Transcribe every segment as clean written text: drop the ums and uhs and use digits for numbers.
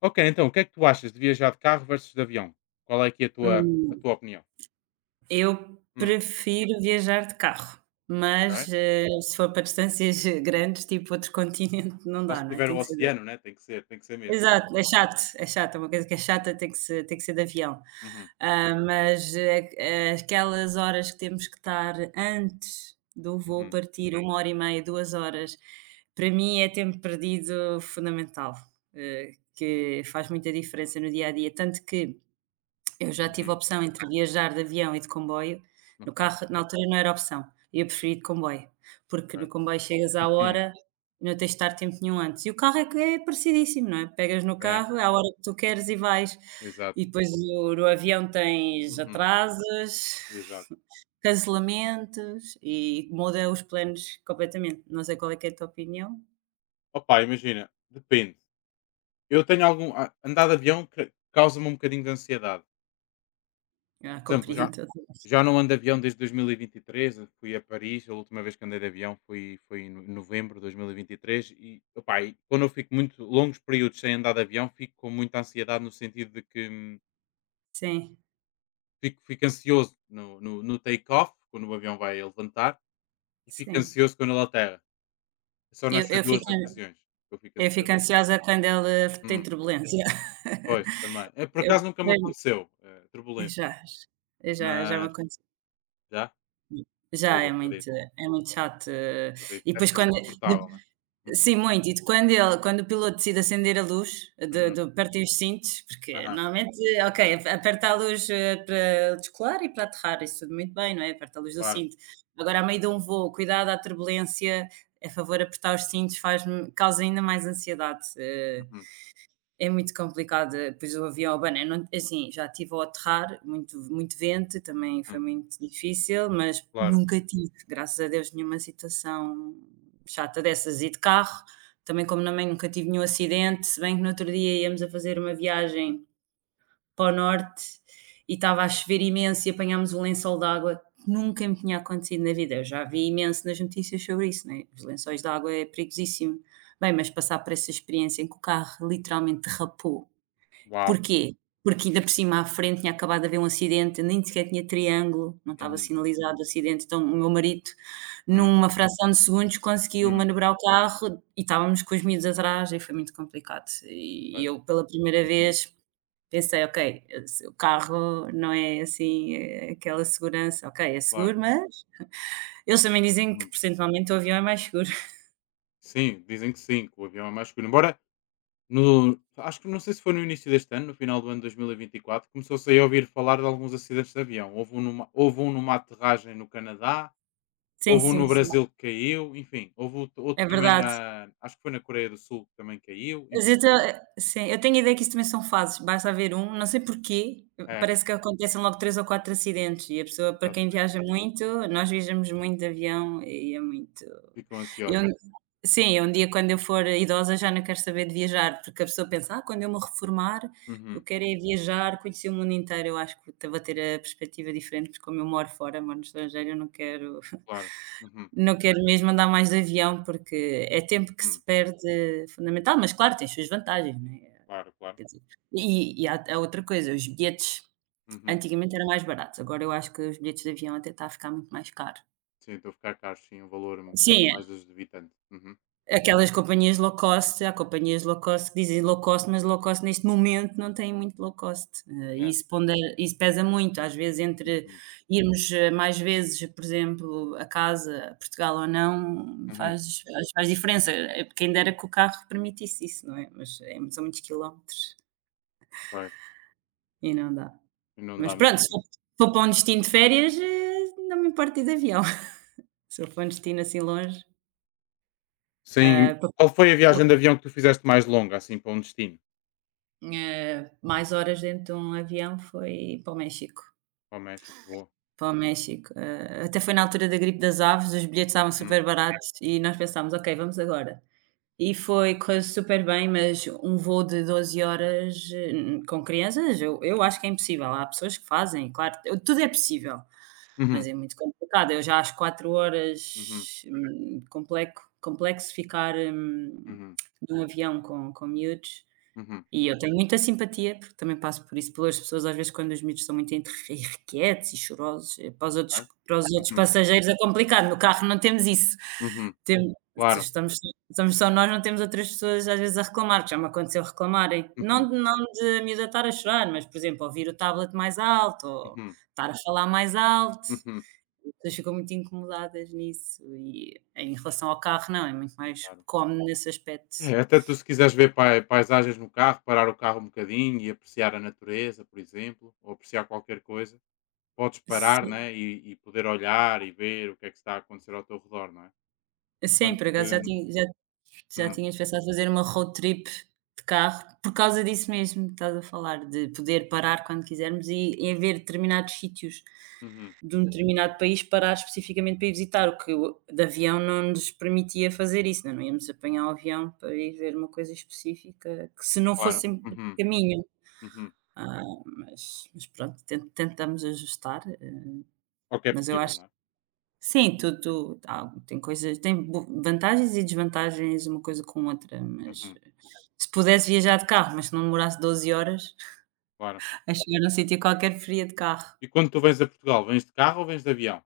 Ok, então, o que é que tu achas de viajar de carro versus de avião? Qual é aqui a tua, a Hum, tua opinião? eu Hum, prefiro viajar de carro, mas, ok. Se for para distâncias grandes, tipo outro continente, não Ou dá, se não é? tiver Tem o que ser oceano, né? Tem que ser de mesmo. exato, é chato, é chato, é uma coisa que é chata, tem que ser de avião. Uhum, Ah, mas, aquelas horas que temos que estar antes do voo uhum, partir, 1h30, 2 horas, para mim é tempo perdido fundamental, que faz muita diferença no dia a dia, tanto que eu já tive a uhum. opção entre viajar de avião e de comboio. No Ok, carro, na altura, não era opção. Eu preferi de comboio, porque no ok. comboio chegas à Uhum, hora e não tens de estar tempo nenhum antes. E o carro é que é parecidíssimo, não é? Pegas no é, carro, é a hora que tu queres e vais. exato. E depois o no avião tens Uhum, atrasos, exato. cancelamentos e muda Uhum. os planos completamente. Não sei qual é que é a tua opinião. Opa, imagina, depende. Eu tenho algum. Andar de avião causa-me um bocadinho de ansiedade. Ah, Por exemplo, eu já, compreendo. já não ando de avião desde 2023. Eu fui a Paris. A última vez que andei de avião foi em novembro de 2023 e, opá, e quando eu fico muito longos períodos sem andar de avião, fico com muita ansiedade no sentido de que Sim, fico ansioso no take-off, quando o avião vai a levantar, e fico sim. ansioso quando ele aterra. Só Eu nessas eu fiquei duas ocasiões que eu fico Eu fico ansioso. ansiosa quando ele tem Hum, turbulência. pois, também. É, por Eu acaso nunca me Bem, aconteceu, turbulência, já, já me mas aconteceu. já, Já pois é muito acredito, é muito chato, acredito. e Deve depois ser quando de desconfortável, né? Uhum. sim, muito, e de quando o piloto decide acender a luz, de Uhum. de apertem os cintos, porque Aham. normalmente, ok, aperta a luz, para descolar e para aterrar, isso tudo muito bem, não é? Aperta a luz do Claro. cinto. Agora a meio de um voo, cuidado à turbulência, a favor apertar os cintos faz causa ainda mais ansiedade. Uhum. É muito complicado, pois o avião bem, eu não é assim, já estive a aterrar, muito muito vento, também foi Uhum. muito difícil, mas Claro. nunca tive, graças a Deus, nenhuma situação chata dessas. E de carro, também como também nunca tive nenhum acidente, se bem que no outro dia íamos a fazer uma viagem para o norte e estava a chover imenso e apanhámos um lençol de água, nunca me tinha acontecido na vida. Eu já vi imenso nas notícias sobre isso, né, os lençóis de água é perigosíssimo. Bem, mas passar por essa experiência em que o carro literalmente derrapou. Uau! Porquê? Porque ainda por cima à frente tinha acabado de haver um acidente, nem sequer tinha triângulo, não estava Uhum. sinalizado o acidente, então o meu marido, Hum. numa fração de segundos, conseguiu Hum. manobrar o carro e estávamos com os miúdos atrás e foi muito complicado. Pois. E eu pela primeira Uhum. vez pensei: "Ok, se o carro não é assim, aquela segurança, ok, é Claro. seguro, mas" eles também dizem que Hum. percentualmente o avião é mais seguro. Sim, dizem que sim, que o avião é mais seguro. Embora no acho que não sei se foi no início deste ano, no final do ano de dois mil e vinte e quatro começou-se aí a ouvir falar de alguns acidentes de avião. Houve um numa aterragem no Canadá, Sim, houve um sim, no sim, Brasil que caiu, enfim, houve outro é também verdade. na acho que foi na Coreia do Sul que também caiu, Mas enfim. eu ta sim, eu tenho a ideia que isso também são fases, basta haver um, não sei porquê, É, parece que acontecem logo 3 ou 4 acidentes e a pessoa para quem exatamente. viaja muito nós viajamos muito de avião e é muito Ficam eu ansiosos. sim, eu um dia quando eu for idosa já não quero saber de viajar, porque a pessoa pensa: "Ah, quando eu me reformar, eu Uhum. quero é viajar, conhecer o mundo inteiro". Eu acho que vou ter a perspectiva diferente, porque como eu moro fora, moro no estrangeiro, eu não quero Claro. Uhum. Mesmo andar mais de avião, porque é tempo que se Uhum. perde fundamental, mas claro, tem as suas vantagens, não é? Claro, claro. Quer dizer, e há outra coisa, os bilhetes Uhum. antigamente eram mais baratos, agora eu acho que os bilhetes de avião até está a ficar muito mais caro. Sim, estou a ficar caros, sim, o valor é um bocadinho Sim, mais exorbitante. Uhum. aquelas companhias low cost, há companhias low cost que dizem low cost, mas low cost neste momento não tem muito low cost. Yeah. Isso pesa muito, às vezes entre Uhum. irmos, mais vezes, por exemplo, a casa, a Portugal ou não, Uhum. faz diferença. Quem dera que o carro permitisse isso, não é, mas é são muitos quilómetros Pois, e não dá. e não Mas dá mesmo, pronto, se né? for se for para um destino de férias, não me importo ir de avião. Se eu for para um destino assim longe, Sim, ah, pa qual foi a viagem de avião que tu fizeste mais longa, assim, para um destino? Mais horas dentro de um avião foi para o México, Para o México, boa. para o México. Até foi na altura da gripe das aves, os bilhetes estavam Hum. super baratos e nós pensámos: "Ok, vamos agora". E foi, correu super bem, mas um voo de 12 horas, com crianças, eu acho que é impossível. Há pessoas que fazem, claro, eu tudo é possível, mas Uhum. é muito complicado. Eu já às quatro Uhum. horas, compleco complexo ficar, Uhum. num avião com miúdos. Uhum. E eu tenho muita simpatia, porque também passo por isso, pelas pessoas às vezes quando os miúdos são muito entre irrequietos e chorosos, para os outros Ok. para os outros Uhum. passageiros é complicado, no carro não temos isso. Uhum. Temos Claro. estamos estamos só nós, não temos outras pessoas às vezes a reclamar, que já me aconteceu reclamarem. Uhum. Não de a miúda estar a chorar, mas, por exemplo, ouvir o tablet mais alto ou Uhum. estar a falar mais alto. Uhum. As pessoas ficam muito incomodadas nisso e em relação ao carro não, é muito mais Claro. calmo nesse aspecto. É, até tu se quiseres ver paisagens no carro, parar o carro um bocadinho e apreciar a natureza, por exemplo, ou apreciar qualquer coisa, podes parar, Se né, e poder olhar e ver o que é que está a acontecer ao teu redor, não é? Sim, Enquanto por acaso que. Já Hum, tínhamos pensado fazer uma road trip de carro, por causa disso mesmo que estás a falar, de poder parar quando quisermos e em haver determinados sítios uhum, de um determinado país, parar especificamente para ir visitar, o que o de avião não nos permitia fazer isso, não é, não íamos apanhar o avião para ir ver uma coisa específica, que se não claro, fosse em uhum, caminho. uhum. Ah, mas pronto, tentamos ajustar, É o que é mas eu possível, acho não é? Sim, tu tu ah, tem coisas tem bo vantagens e desvantagens uma coisa com outra, mas Uhum, se pudesse viajar de carro, mas se não demorasse 12 horas claro. a chegar num sítio qualquer, preferia de carro. E quando tu vens a Portugal, vens de carro ou vens de avião?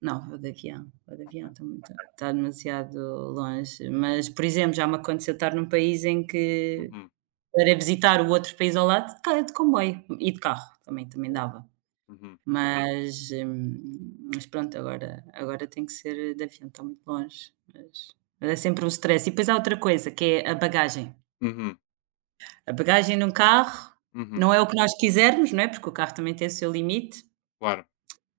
Não, vou de avião, Ok. está está demasiado longe. Mas, por exemplo, já me aconteceu estar num país em que Uhum, para visitar o outro país ao lado, de comboio e de carro também boa. dava. Uhum, Mas, hum, mas pronto, agora tem que ser de avião, está muito longe, mas é sempre um stress. E depois há outra coisa, que é a bagagem. uhum, A bagagem num carro uhum. não é o que nós quisermos, não é, porque o carro também tem o seu limite, Claro,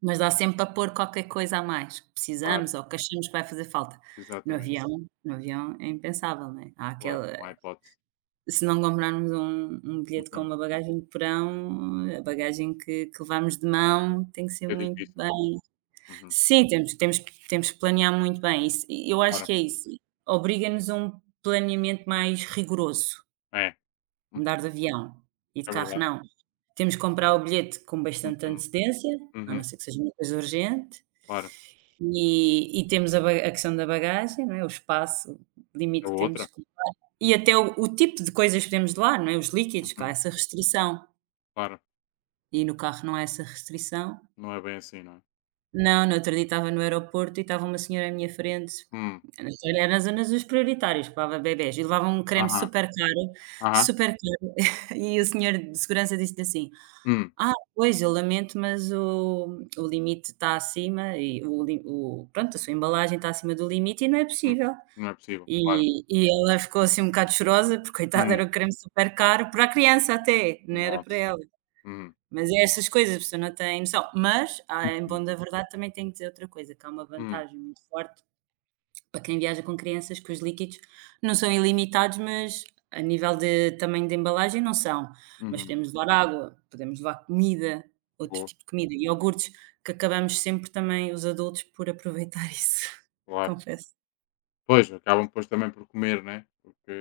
mas dá sempre para pôr qualquer coisa a mais que claro, precisamos ou que achamos que vai fazer falta. No exatamente. avião no avião é impensável, não é? Há Claro, aquela. não há hipótese. Se não comprarmos um bilhete com Uhum. uma bagagem de porão, a bagagem que levamos de mão tem que ser Fica muito difícil. bem. Uhum, Sim, temos que planear muito bem isso, eu acho claro, que é isso, obriga-nos a um planeamento mais rigoroso, é. Uhum, mudar de avião e de é carro verdade. não. Temos que comprar o bilhete com bastante Uhum, antecedência, a não uhum, ser que seja uma coisa urgente, claro. e temos a questão da bagagem, não é, o espaço, o É limite que outra. temos que e até o tipo de coisas que podemos levar, não é, os líquidos, que Uhum, essa restrição, claro. e no carro não há essa restrição. Não é bem assim, não é? Não, no outro dia estava no aeroporto e estava uma senhora à minha frente. Hum, Então, era nas zonas dos prioritários que levava bebés e levava um creme aham, aham. super caro, e o senhor de segurança disse-lhe assim: Hum, "Ah, pois, eu lamento, mas o limite está acima e o li o pronto, a sua embalagem está acima do limite e não é hum. possível". Não é possível, claro. E ela ficou assim um bocado chorosa, porque coitada, Hum, era um creme super caro para a criança até, não era para nossa. ela. Uhum, Mas é essas coisas, a pessoa não tem noção. Mas, ah, em bom uhum. da verdade, também tenho que dizer outra coisa, que há uma Hum, vantagem muito forte para quem viaja com crianças, que os líquidos não são ilimitados, mas a nível de tamanho de embalagem não são. Mas uhum. podemos levar água, podemos levar comida, outro Boa, tipo de comida, iogurtes, que acabamos sempre também, os adultos, por aproveitar isso, claro. confesso. Pois, acabam depois também por comer, né, porque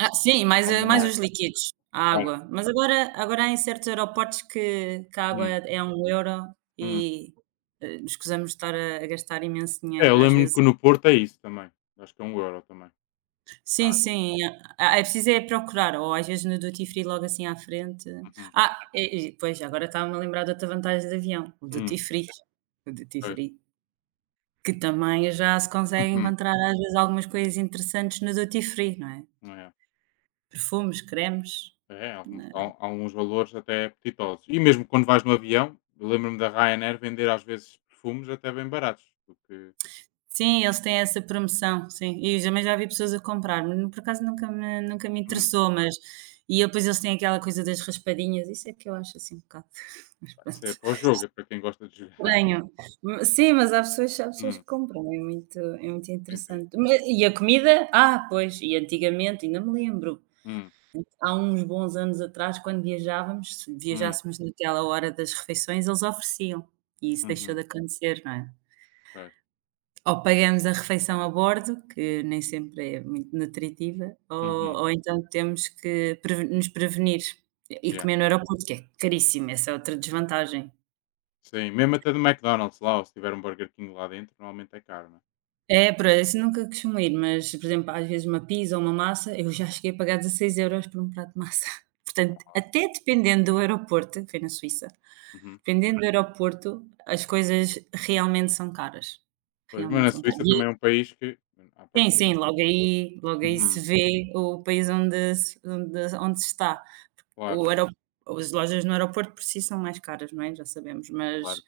Ah, sim, mais, anda mais mais, os líquidos, a claro. água. Mas agora há em certos aeroportos que a água Hum, é 1 euro hum. e, escusamos de estar a gastar imenso É, eu dinheiro às lembro-me vezes. que no Porto é isso também, acho que é um euro também, a Sim, água. sim, é preciso é procurar ou às vezes no duty free logo assim à frente. Uhum. Ah, e pois, agora estava-me a lembrar de outra vantagem de avião, o duty Hum, free. O duty pois. free, que também já se consegue Uhum. encontrar às vezes algumas coisas interessantes no duty free, não é? É. Perfumes, cremes. É, alguns há alguns valores até apetitosos. E mesmo quando vais no avião, eu lembro-me da Ryanair vender às vezes perfumes até bem baratos, porque, Sim, eles têm essa promoção, sim. E também já vi pessoas a comprar, mas por acaso nunca me hum, interessou, mas e depois eles têm aquela coisa das raspadinhas, isso é que eu acho assim um bocado, pá, isso pronto, é para o jogo, é para quem gosta de jogar. estranho. Sim, mas há pessoas que Hum, compram, muito sim, sim. interessante. Ma E a comida? Ah, pois, e antigamente, ainda me lembro, Hum, há uns bons anos atrás, quando viajávamos, se hum, viajássemos naquela hora das refeições, eles ofereciam, e isso deixou de uhum. acontecer, não é? Pois. Ou pagamos a refeição a bordo, que nem sempre é muito nutritiva, Uhum. ou então temos que preve nos prevenir e Yeah. comer no aeroporto, que é caríssimo, essa é outra desvantagem. Sim, mesmo até do McDonald's lá, ou se tiver um Burger King lá dentro, normalmente é caro, né? É, por isso nunca costumo ir, mas, por exemplo, às vezes uma pizza ou uma massa, eu já cheguei a pagar 16 euros por um prato de massa. Não Portanto, assim. até dependendo do aeroporto, foi na Suíça, Uhum. dependendo do aeroporto, as coisas realmente são caras, Pois, mas realmente na são caras. Suíça também é um país que, à Sim, partida. sim, logo aí se Uhum. vê o país onde se onde onde se está. Claro, O aero As lojas no aeroporto por si são mais caras, não é, já sabemos, claro. mas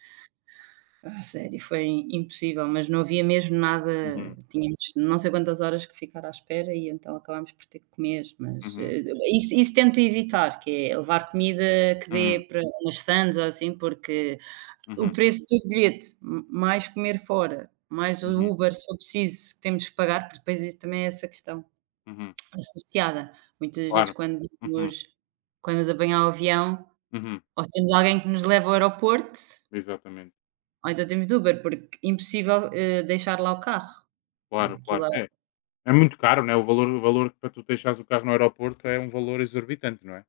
a sério, foi impossível, mas não havia mesmo nada. Uhum. Tínhamos não sei quantas horas que ficar à espera e então acabámos por ter que comer, mas, Uhum. Isso tento evitar, que é levar comida que Uhum. dê para umas sandes ou assim, porque o Uhum. preço do bilhete, m mais comer fora, mais o Uhum. Uber se for preciso, que temos que pagar, porque depois isso também é essa questão Uhum. associada. Muitas vezes Claro. quando Uhum. nos quando nos apanhar o avião, Uhum. ou temos alguém que nos leva ao aeroporto Exatamente. ou então temos de Uber, porque impossível, deixar lá o carro. Claro, Aquilo claro. é. É, é muito caro, né? O valor que para tu deixares o carro no aeroporto é um valor exorbitante, não é?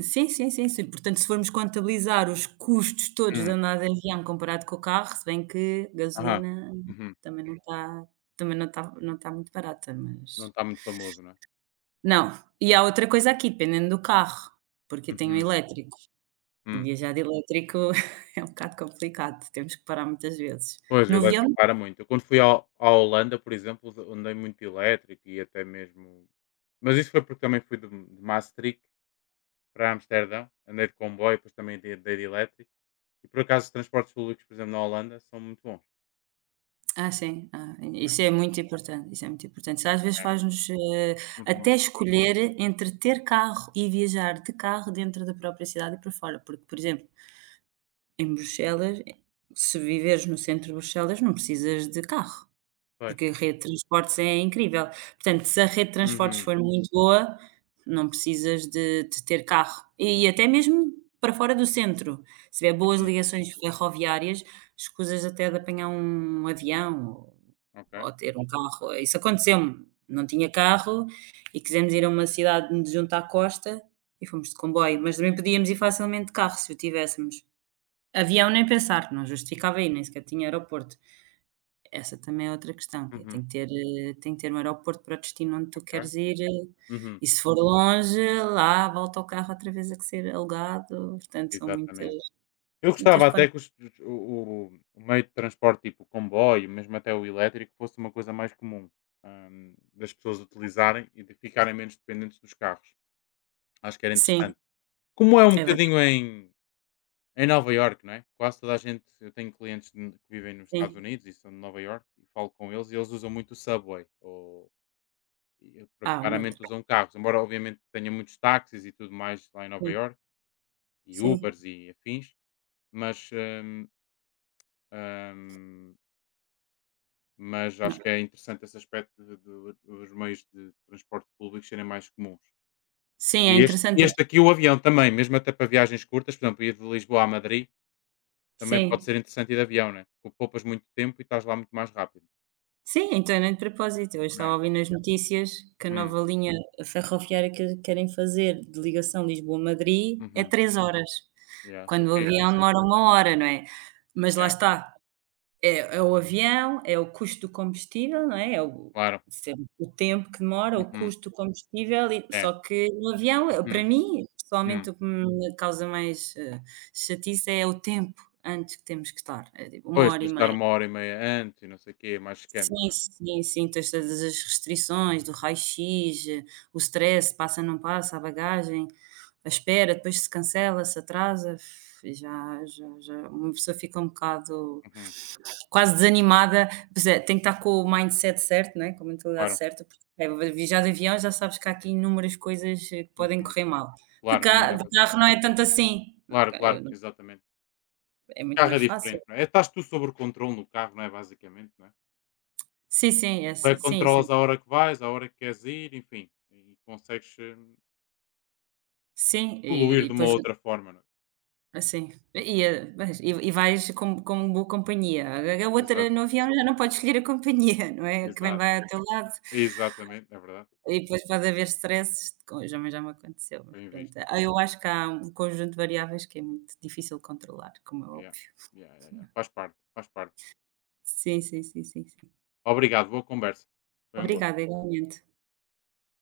Sim, sim, sim, sim. Portanto, se formos contabilizar os custos todos de Hum. andar de avião comparado com o carro, se bem que Aham. gasolina Uhum. também não está também não está não está muito barata, Não mas está muito famoso, não é? não, e há outra coisa aqui, dependendo do carro, porque eu tenho um Uhum. elétrico. Uhum. Viajar de elétrico é um bocado complicado, temos que parar muitas vezes. Pois, o No avião. elétrico para muito. Eu quando fui ao à Holanda, por exemplo, de andei muito elétrico e até mesmo mas isso foi porque também fui de Maastricht para Amsterdão, andei de comboio, depois também andei de elétrico e, por acaso, os transportes públicos, por exemplo, na Holanda são muito bons. Ah, sim, ah, É, isso é muito importante, isso é muito importante. Isso às vezes é. faz-nos, até Uhum. escolher entre ter carro e viajar de carro dentro da própria cidade e para fora, porque, por exemplo, em Bruxelas, se viveres no centro de Bruxelas, não precisas de carro. Pois. Porque a rede de transportes é incrível. Portanto, se a rede de transportes Uhum, for muito boa, não precisas de ter carro. E até mesmo para fora do centro, se tiver boas uhum. ligações ferroviárias, escusas até de apanhar um avião ou Ok. ou ter um carro. Isso aconteceu-me, não tinha carro e quisemos ir a uma cidade junto à costa e fomos de comboio, mas também podíamos ir facilmente de carro se o tivéssemos. Avião nem pensar, não justificava ir, nem sequer tinha aeroporto. Essa também é outra questão, que é tem Uhum. que ter, um aeroporto para o destino onde tu Ok. queres ir, Uhum. e se for longe, lá volta o carro outra vez a que ser alugado, portanto são muitas Exatamente. Eu muitas gostava quan até que os o meio de transporte, tipo o comboio, mesmo até o elétrico, fosse uma coisa mais comum, das pessoas utilizarem e de ficarem menos dependentes dos carros. Acho que era Sim, interessante. Como é um é verdade, bocadinho em Nova York, não é? Quase toda a gente eu tenho clientes n que vivem nos Estados sim. Unidos e são de Nova York e falo com eles e eles usam muito o Subway ou e pronto, Ah, o metro, raramente usam carros, embora obviamente tenha muitos táxis e tudo mais lá em Nova sim, York e sim, Ubers e afins, mas, hum, hum Mas não, acho que é interessante esse aspecto de do dos meios de transporte públicos serem mais comuns. sim, E é este interessante porque este aqui, o avião também, mesmo até para viagens curtas, por exemplo, ir de Lisboa a Madrid, também pode sim, ser interessante ir de avião, né, porque poupas muito tempo e estás lá muito mais rápido, sim, então nem de propósito, eu estava a né. ouvir nas notícias que a Hum, nova linha ferroviária que querem fazer de ligação Lisboa-Madrid é uhum, 3 horas, yeah, isso é quando o fixe. avião demora 1 hora, não é? Mas lá É, está. É o avião, é o custo do combustível, não é? É o claro. sempre o tempo que demora, o Uhum, custo do combustível e é. só que no avião, eu para Uhum, mim, pessoalmente, hum. o que me causa mais, chatice é o tempo antes que temos que estar, é tipo 1 Pois, tens hora de e estar meia. uma hora e meia antes e não sei o quê, é mais Sim, esquente, né. sim, sim, tens todas as restrições do raio-x, o stress, passa, não passa, a bagagem, a espera, depois se cancela, se atrasa, já uma pessoa fica um bocado Uhum, quase desanimada, pois é, tem que estar com o mindset certo, né, com a mentalidade claro. certa, porque é, viajar de avião já sabes que há aqui inúmeras coisas que podem Uhum, correr mal. De, claro, ca melhor de coisa. carro não é tanto assim. Claro, Ok, eu claro, não, exatamente. é muito Carro mais é fácil. diferente, não é? Estás tu sobre o controle no carro, não é? Basicamente, não é? Sim, sim, essa Vai, sim, sim. Isso controlas a é hora que vais, a hora que queres ir, enfim, e consegues sim, e poluir e de uma depois outra forma, não é? assim, e a mas e vais com boa companhia. A outra Exato, no avião já não pode escolher a companhia, não é, que vem exato, vai ao teu lado. exatamente, é verdade, E depois pode haver stresses, co já me aconteceu, mas bem pronto. visto. Ah, eu acho que há um conjunto de variáveis que é muito difícil de controlar, como é Yeah. óbvio. Yeah, yeah, yeah. Faz parte, faz parte. Sim, sim, sim, sim, sim. Obrigado, boa conversa. Foi um Obrigada, igualmente.